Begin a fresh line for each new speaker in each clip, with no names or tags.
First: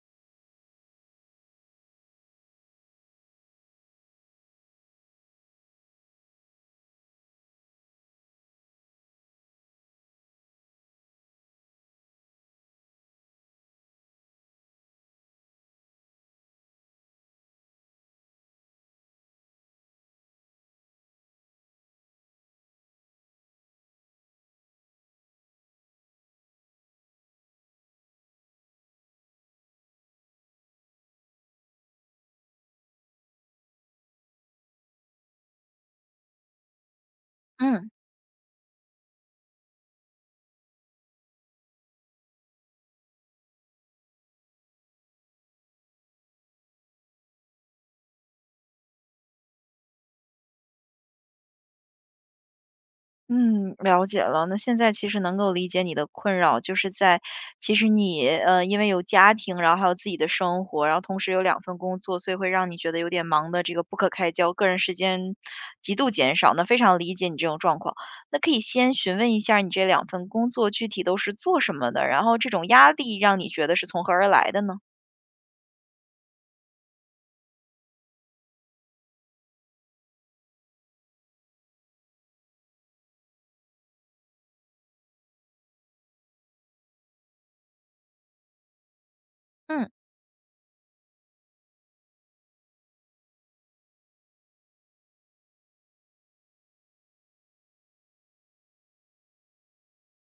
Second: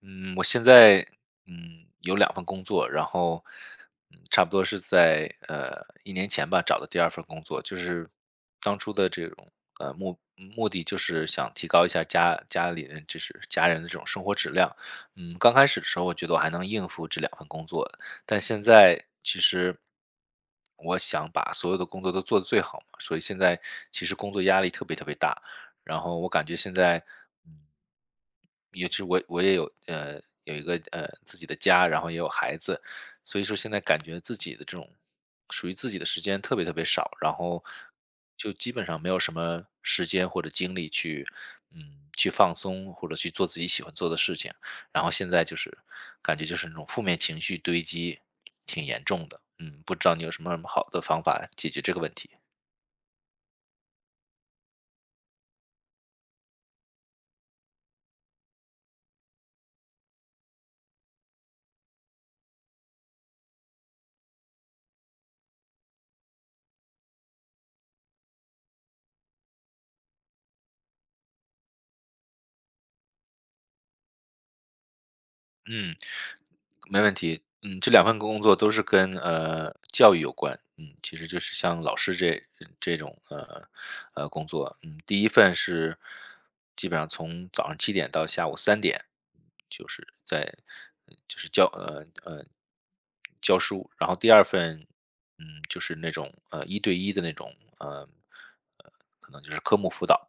嗯，我现在有两份工作，然后差不多是在一年前吧找的第二份工作，就是当初的这种目的就是想提高一下家里人就是家人的这种生活质量。嗯，刚开始的时候我觉得我还能应付这两份工作，但现在其实我想把所有的工作都做得最好嘛，所以现在其实工作压力特别特别大。然后我感觉现在，嗯，也是我也有有一个自己的家，然后也有孩子，所以说现在感觉自己的这种属于自己的时间特别特别少，然后
嗯
就基本上没有什么时间或者精力去去放松或者去做自己喜欢做的事情，然后现在就是感觉就是那种负面情绪堆积挺严重的，嗯，不知道你有什么好的方法解决这个问题？
嗯，了解了。那现在其实能够理解你的困扰，就是在其实你因为有家庭，然后还有自己的生活，然后同时有两份工作，所以会让你觉得有点忙的这个不可开交，个人时间极度减少。那非常理解你这种状况。那可以先询问一下儿你这两份工作具体都是做什么的，然后这种压力让你觉得是从何而来的呢？
嗯。没问题，嗯，这两份工作都是跟教育有关，嗯，其实就是像老师这种工作，嗯，第一份是基本上从早上7点到下午3点，就
嗯，
是在就是教教书，然后第二份就是那种一对一的那种呃可能就是科目辅导，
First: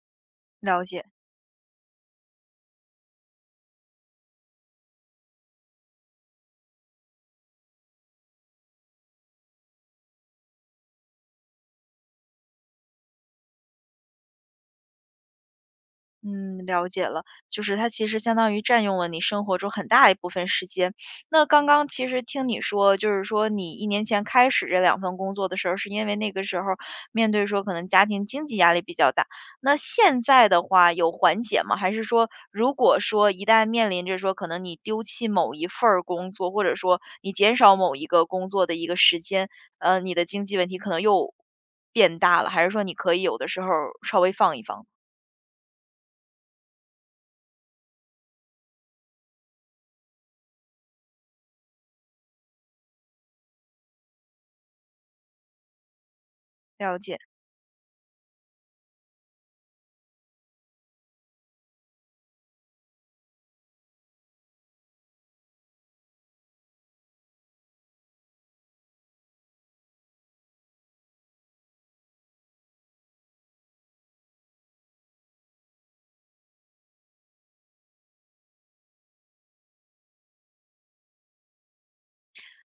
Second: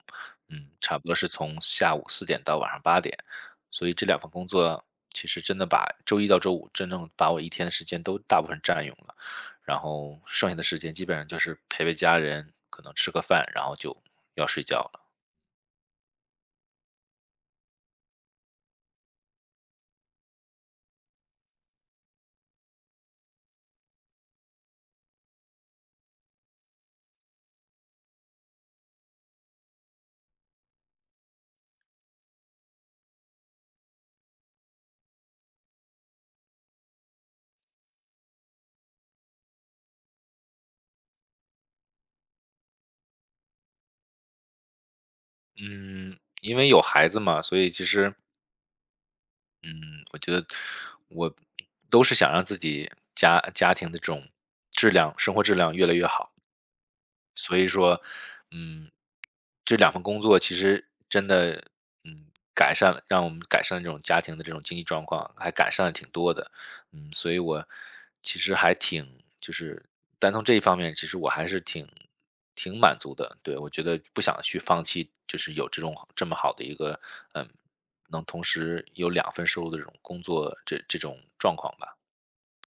嗯，
了
差
解。
不多是从下午4点到晚上8点，所以这两份工作其实真的把周一到周五真正把我一天的时间都大部分占用了，然后剩下的时间基本上就是陪家人，可能吃个饭，然后就要睡觉了。
嗯，了解了，就是它其实相当于占用了你生活中很大一部分时间。那刚刚其实听你说，就是说你一年前开始这两份工作的时候，是因为那个时候面对说可能家庭经济压力比较大。那现在的话有缓解吗？还是说如果说一旦面临着说可能你丢弃某一份儿工作，或者说你减少某一个工作的一个时间，你的经济问题可能又变大了，还是说你可以有的时候稍微放一放？
嗯，因为有孩子嘛，所以其实，嗯，我觉得我都是想让自己家庭的这种生活质量越来越好。
了解。
所以说，嗯，这两份工作其实真的，嗯，改善了让我们改善了这种家庭的这种经济状况，还改善了挺多的。嗯，所以我其实还挺就是单从这一方面，其实我还是挺满足的。对，我觉得不想去放弃，就是有这种这么好的一个，嗯，能同时有两份收入的这种工作，这种状况吧。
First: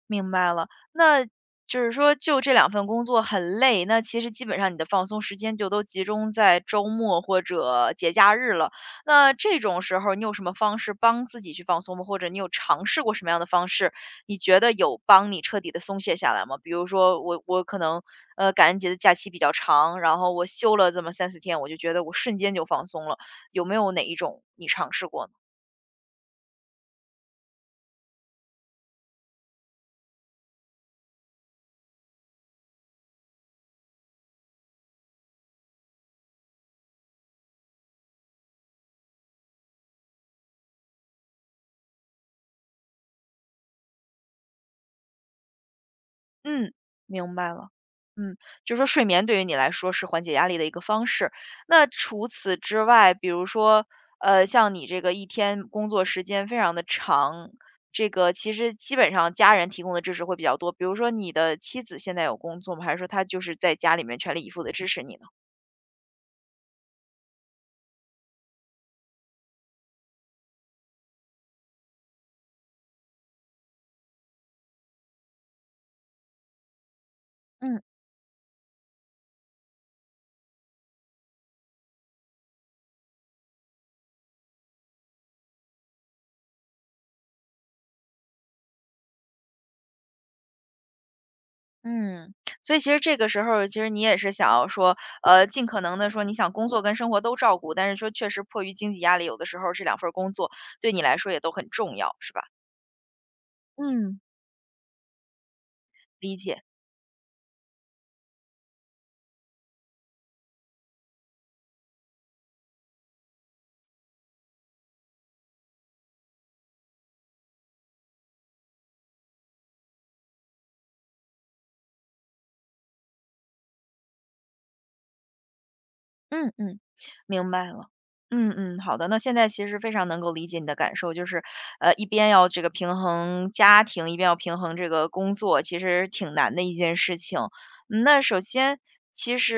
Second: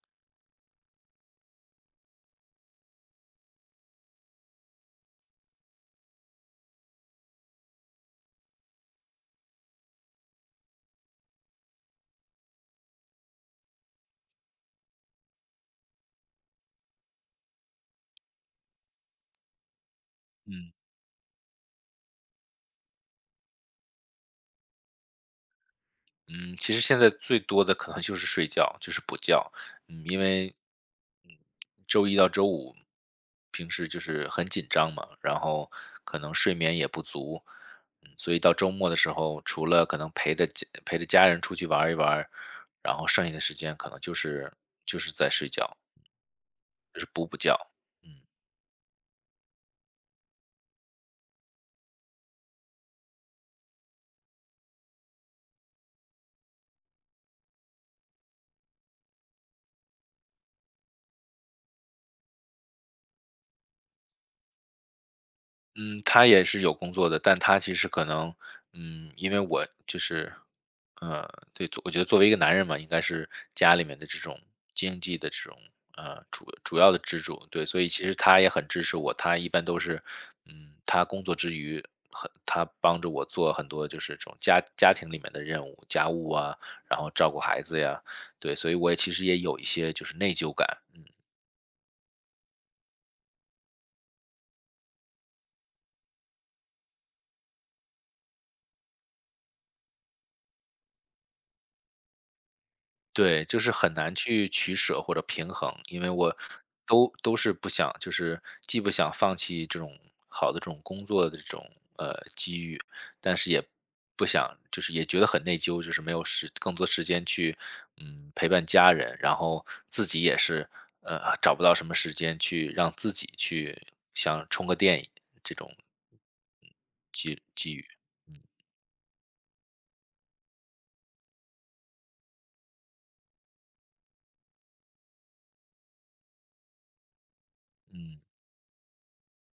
明白了，那就是说就这两份工作很累，那其实基本上你的放松时间就都集中在周末或者节假日了。那这种时候你有什么方式帮自己去放松吗？或者你有尝试过什么样的方式，你觉得有帮你彻底的松懈下来吗？比如说我可能，感恩节的假期比较长，然后我
嗯。
休了这么三四天，我就觉得我瞬间就放松了，有没有哪一种你尝试过呢
嗯，其实现在最多的可能就是睡觉，就是补觉。嗯，因为，嗯，周一到周五，平时就是很紧张嘛，然后可能睡眠也不足，嗯，所以到周末的时候，除了可能陪着家人出去玩儿一玩儿然后剩下的时间可能就是就是在睡觉，
嗯，
就是补
明
补
白
觉。
了。
嗯。
嗯，就是说睡眠对于你来说是缓解压力的一个方式。那除此之外，比如说，像你这个一天工作时间非常的长，这个其实基本上家人提供的支持会比较多。比如说，你的妻子现在有工作吗？还是说她就是在家里面全力以赴的支持你呢？
嗯，他也是有工作的，但他其实可能，嗯，因为我就是，呃，对，我觉得作为一个男人嘛，应该是家里面的这种经济的这种主要的支柱，对，
嗯。
所以其实他也很支持我，他一般都是，嗯，他工作之余他帮着我做很多就是这种家庭里面的任务，家务啊，然后照顾孩子呀，对，所以我也其实也有一些就是内疚感，嗯。
嗯，所以其实这个时候其实你也是想要说，尽可能的说你想工作跟生活都照顾，但是说确实迫于经济压力，有的时候这两份儿工作对你来说也都很重要，是吧？
对，就是很难
嗯。
去取舍或者平衡，因为
理
我
解，
都是不想，就是既不想放弃这种好的这种工作的这种机遇，但是也不想，就是也觉得很内疚，就是没有更多时间去陪伴家人，然后自己也是找不到什么时间去让自己去想充个电这种
嗯嗯，
机
明白
机遇，
了。好的，那现在其实非常能够理解你的感受，就是，一边要这个平衡家庭，一边要平衡这个工作，其实挺难的一件事情。嗯
嗯
那首先其实，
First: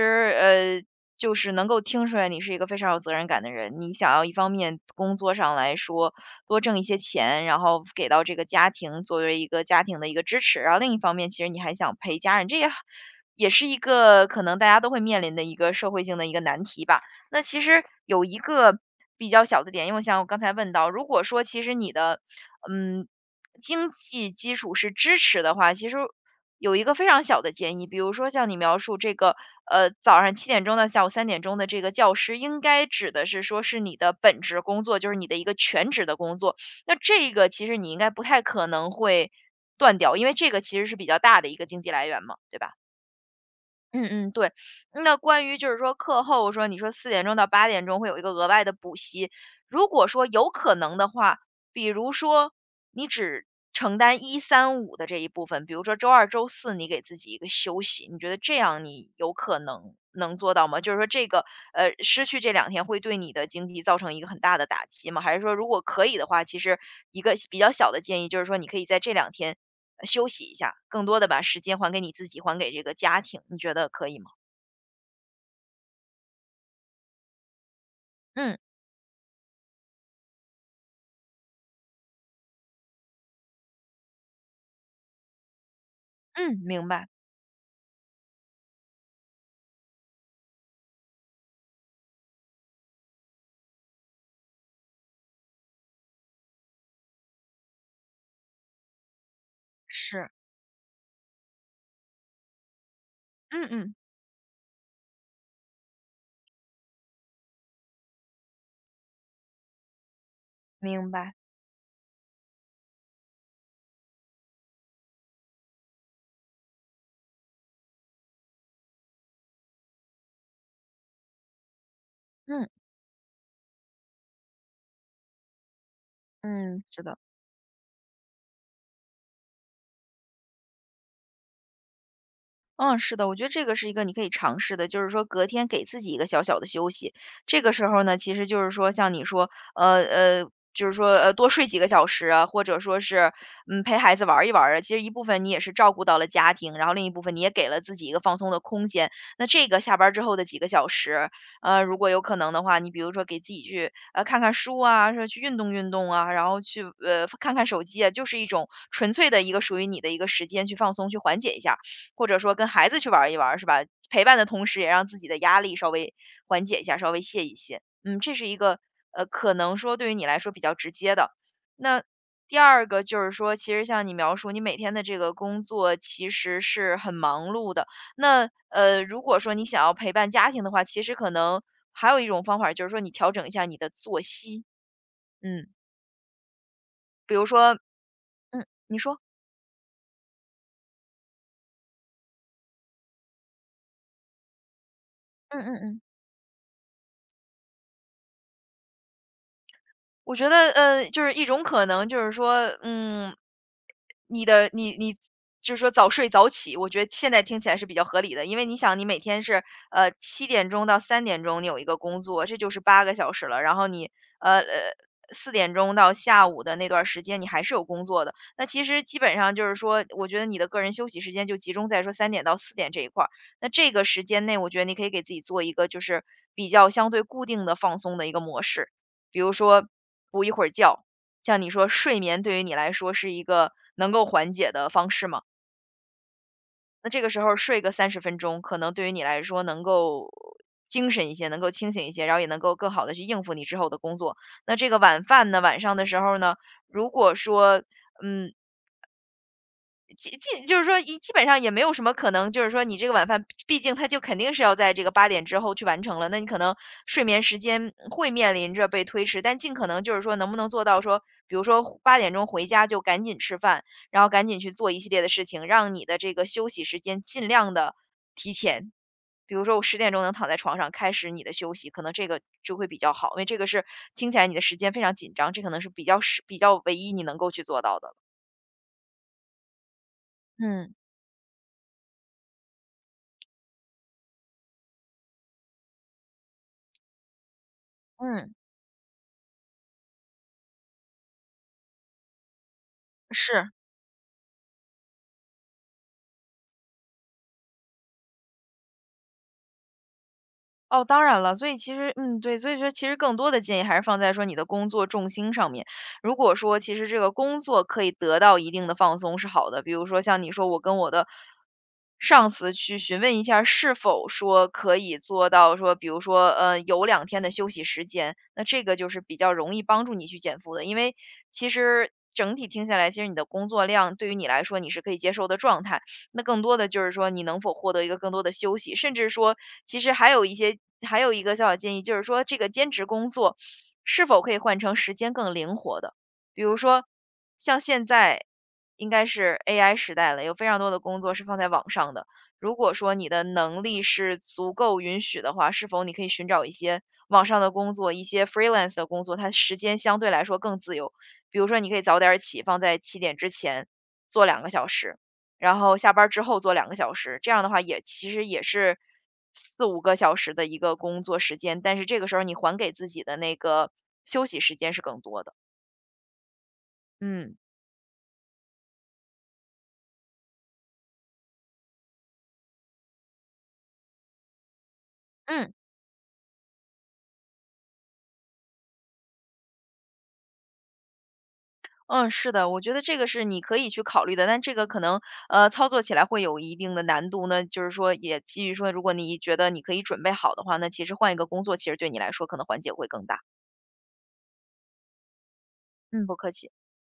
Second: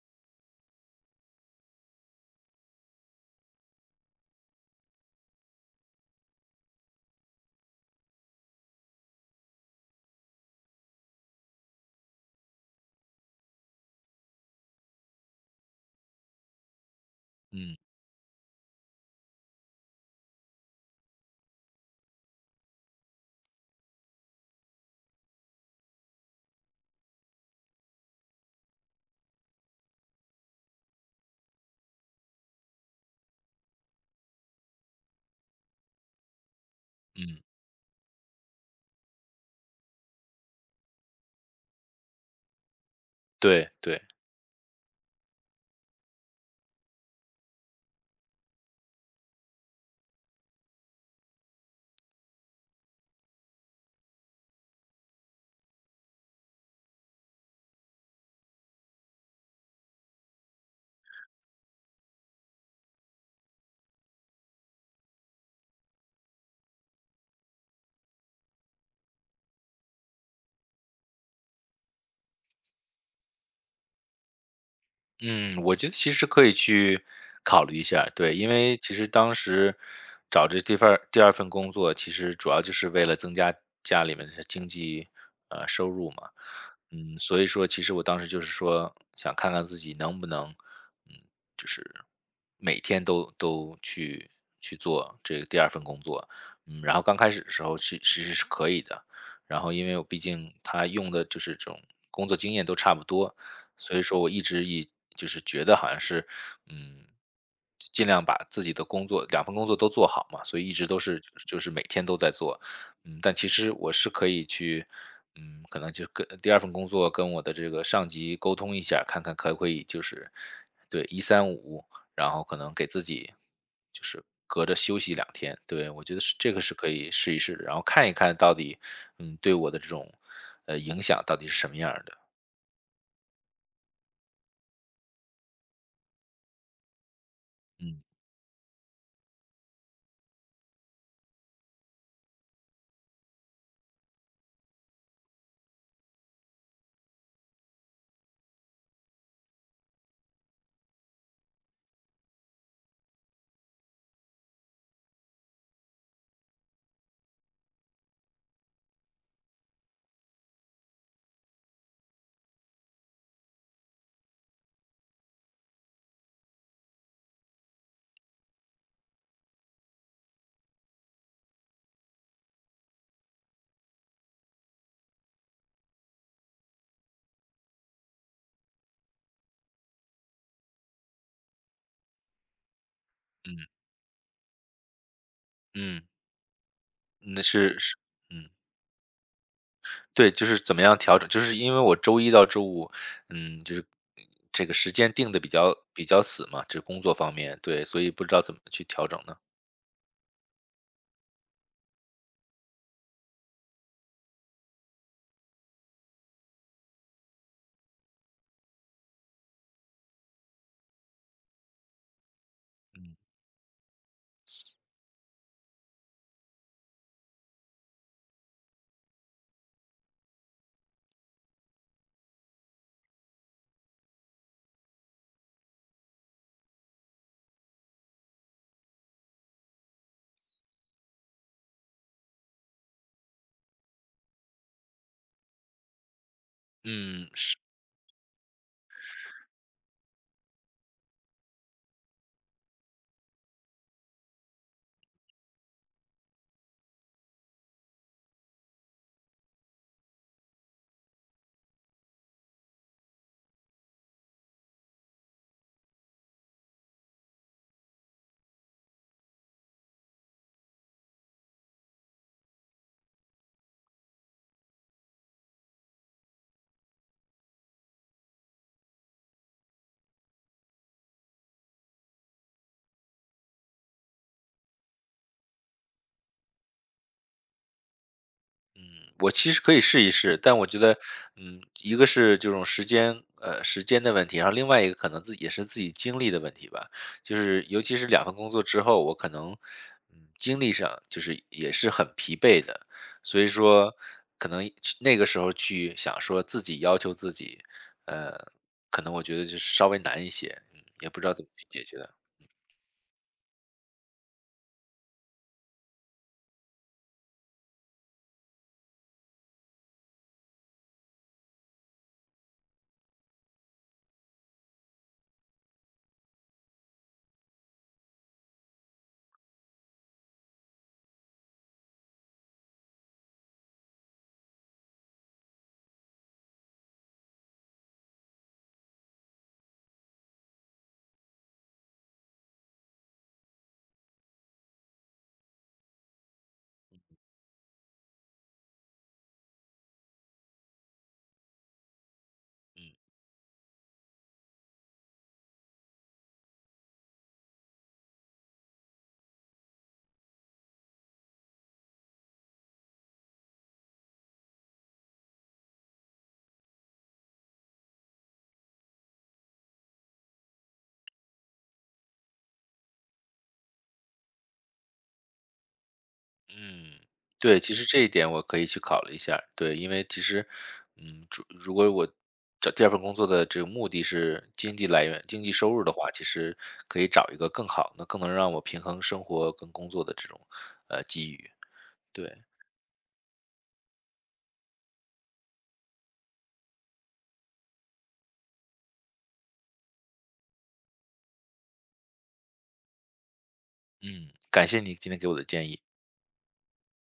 就是能够听出来你是一个非常有责任感的人。你想要一方面工作上来说多挣一些钱，然后给到这个家庭作为一个家庭的一个支持，然后另一方面其实你还想陪家人，这也也是一个可能大家都会面临的一个社会性的一个难题吧。那其
嗯
实有一个比较小的点，因为像我刚才问到，如果说其实你的嗯经济基础是支持的话，其实有一个非常小的建议，比如说像你描述这个，早上七点钟到下午三点钟的这个教师，应该指的是说是你的本职工作，就是你的一个全职的工作。那这
嗯，
个其实你应该不太可能会断掉，因为这个其实是比较大的一个经济来源嘛，对吧？
对对。
嗯，对。那关于就是说课后说，你说四点钟到八点钟会有一个额外的补习，如果说有可能的话，比如说你只承担一三五的这一部分，比如说周二、周四你给自己一个休息，你觉得这样你有可能能做到吗？就是说这个失去这两天会对你的经济造成一个很大的打击吗？还是说如果可以的话，其实一个比较小的建议就是说，你可以在这两天休息一下，更多的把时间还给你自己，还给这个家庭，你觉得可以吗？
嗯，我觉得其实可以去考虑一下儿对，因
嗯
为其实当时找这第份第二份工作，其实主要就是为了增加家里面的经济收入嘛，
嗯，明白，
嗯，所以说其实我当时就是说想看看自己能不能，嗯，每天都去去做这个第二份工作。嗯，然后刚开始的时候是其实是可以的，然后因为我毕
是，
竟他用的就是这种工作经验都差不多，
嗯嗯，
所以说我一直以就是觉得好像是，嗯，尽量把自己的工作两份工作都做好嘛，所以一直都
明
是
白，
就是每天都在做。嗯，但其实我是可以去，嗯，可能就跟第二份工作跟我的这个上级沟通一下，看看可不可以就是对一三五。然后可
嗯。
能给自己就是隔着休息2天，对，我觉得是这个是
嗯，
可
是
以
的。
试一试的，然后看一看到底，嗯，对我的这种，呃，影响到底是什么样儿的。
嗯，是的，我觉得这个是一个你可以尝试的，就是说隔天给自己一个小小的休息。这个时
嗯，
候呢，其实就是说像你说，呃呃，就是说多睡几个小时啊，或者说是陪孩子玩儿一玩儿啊。其实一部分你也是照顾到了家庭，然后另一部分你也给了自己一个放松的空间。那这个下班儿之后的几个小时，如果有可能的话，你比如说给自己去看看书啊，说去运动运动啊，然后去看看手机啊，就是一种纯粹的一个属于你的一个时间去放松，去缓解一下。或者说跟孩子去玩儿一玩儿，是吧？陪伴的同时，也让自己的压力稍微缓解一下，稍微泄一泄。嗯，这是一个可能说对于你来说比较直接的。那第二个就是说，其实像你描述，你每天的这个工作其实是很忙碌的。那如果说你想要陪伴家庭的话，其实可能还有一种方法，就是说你调整一下你的作息。嗯，
嗯，
比
那
如说，
是是嗯，
嗯，你说，
对，就是怎么样调整，就是因为我周一到周五，嗯，就是这个时间定的
嗯嗯嗯。
比较死嘛，这工作方面，对，所以不知道怎么去调整呢。
我觉得，就是一种可能，就是说，嗯，你的你你就是说早睡早起，我觉得现在听起来是比较合理的，因为你想，你每天是七点钟到三点钟你有一个工作，这就是八个小时了，然后你呃呃四点钟到下午的那段时间你还是有工作的，那其实基本上就是说，我觉得你的个人休息时间就集中在说三点到四点这一块儿，那这个时间内，我觉得你可以给自己做一个就是比较相对固定的放松的一个模式。比如说补一会儿觉，像你说睡眠对于你来说是一个能够缓解的方式嘛，那这个
嗯，
时候
是。
睡个三十分钟，可能对于你来说能够精神一些，能够清醒一些，然后也能够更好的去应付你之后的工作。那这个晚饭呢，晚上的时候呢，如果说，嗯，基就是说基本上也没有什么可能，就是说你这个晚饭，毕竟他就肯定是要在这个八点之后去完成了，那你可能睡眠时间会面临着被推迟，但尽可能就是说能不能做到说，比如说八点钟回家就赶紧吃饭，然后赶紧去做一系列的事情，让你的这个休息时间尽量的提前。比如说我十点钟能躺在床上开始你的休息，可能这个就会比较好，因为这个是听起来你的时间非常紧张，这可能是比较唯一你能够去做到的了
我其实可以试一试，但我觉
嗯，
得，嗯，一个是这种时间，时间的问题，然后另外一个可能自己也是自己精力的问题吧。就是尤其是两份工
嗯，
作之后，我可能，嗯，精力上就是也是很疲惫的，所以
是。
说可能那个时候去想说自己要求自己，呃，可能我觉得就是稍微难一些，嗯，
哦，
也不
当
知道
然
怎么
了，
去
所以
解
其
决
实
的。
嗯，对，所以说其实更多的建议还是放在说你的工作重心上面。如果说其实这个工作可以得到一定的放松是好的，比如说像你说我跟我的上司去询问一下儿是否说可以做到说，比如说有两天的休息时间，那这个就是比较容易帮助你去减负的，因为其实整体听下来，其实你的工作量对于你来说你是可以接受的状态。那更多的就是说你能否获得一个更多的休息，甚至说其实还有一些还有一个小小建议，就是说这个兼职工作是否可以换成时间更灵活的，比如说像现在应该是 AI 时代了，有非常多的工作是放在网上的。如果说你的能力是足够允许的话，是否你可以寻找一些网上的工作，一些 freelance 的工作，它时间相对来说更自由。比如说，你可以早点儿起，放在七点之前做两个小时，然后下班儿之后做两个小时，这样的话也其实也是四五个小时的一个工作时间，但是这个时候你还给自己的那个休息时间是更多的。
嗯，
嗯，
对，其实这一点我可以去考虑一下儿对，因为其实，嗯，如果我找第二份工作的这个目的是经济来源、经济
嗯，
收入的话，其实可以找一个更好那更能让我平衡生活跟工作的这种机遇。
嗯，
对，
是的，我觉得这个是你可以去考虑的，但这个可能，操作起来会有一定的难度呢，就是说也基于说如果你觉得你可以准备好的话，那其实换一个工作，其实对你来说可能缓解会更大。
嗯，感谢你今天给我的建议。
嗯，不客气。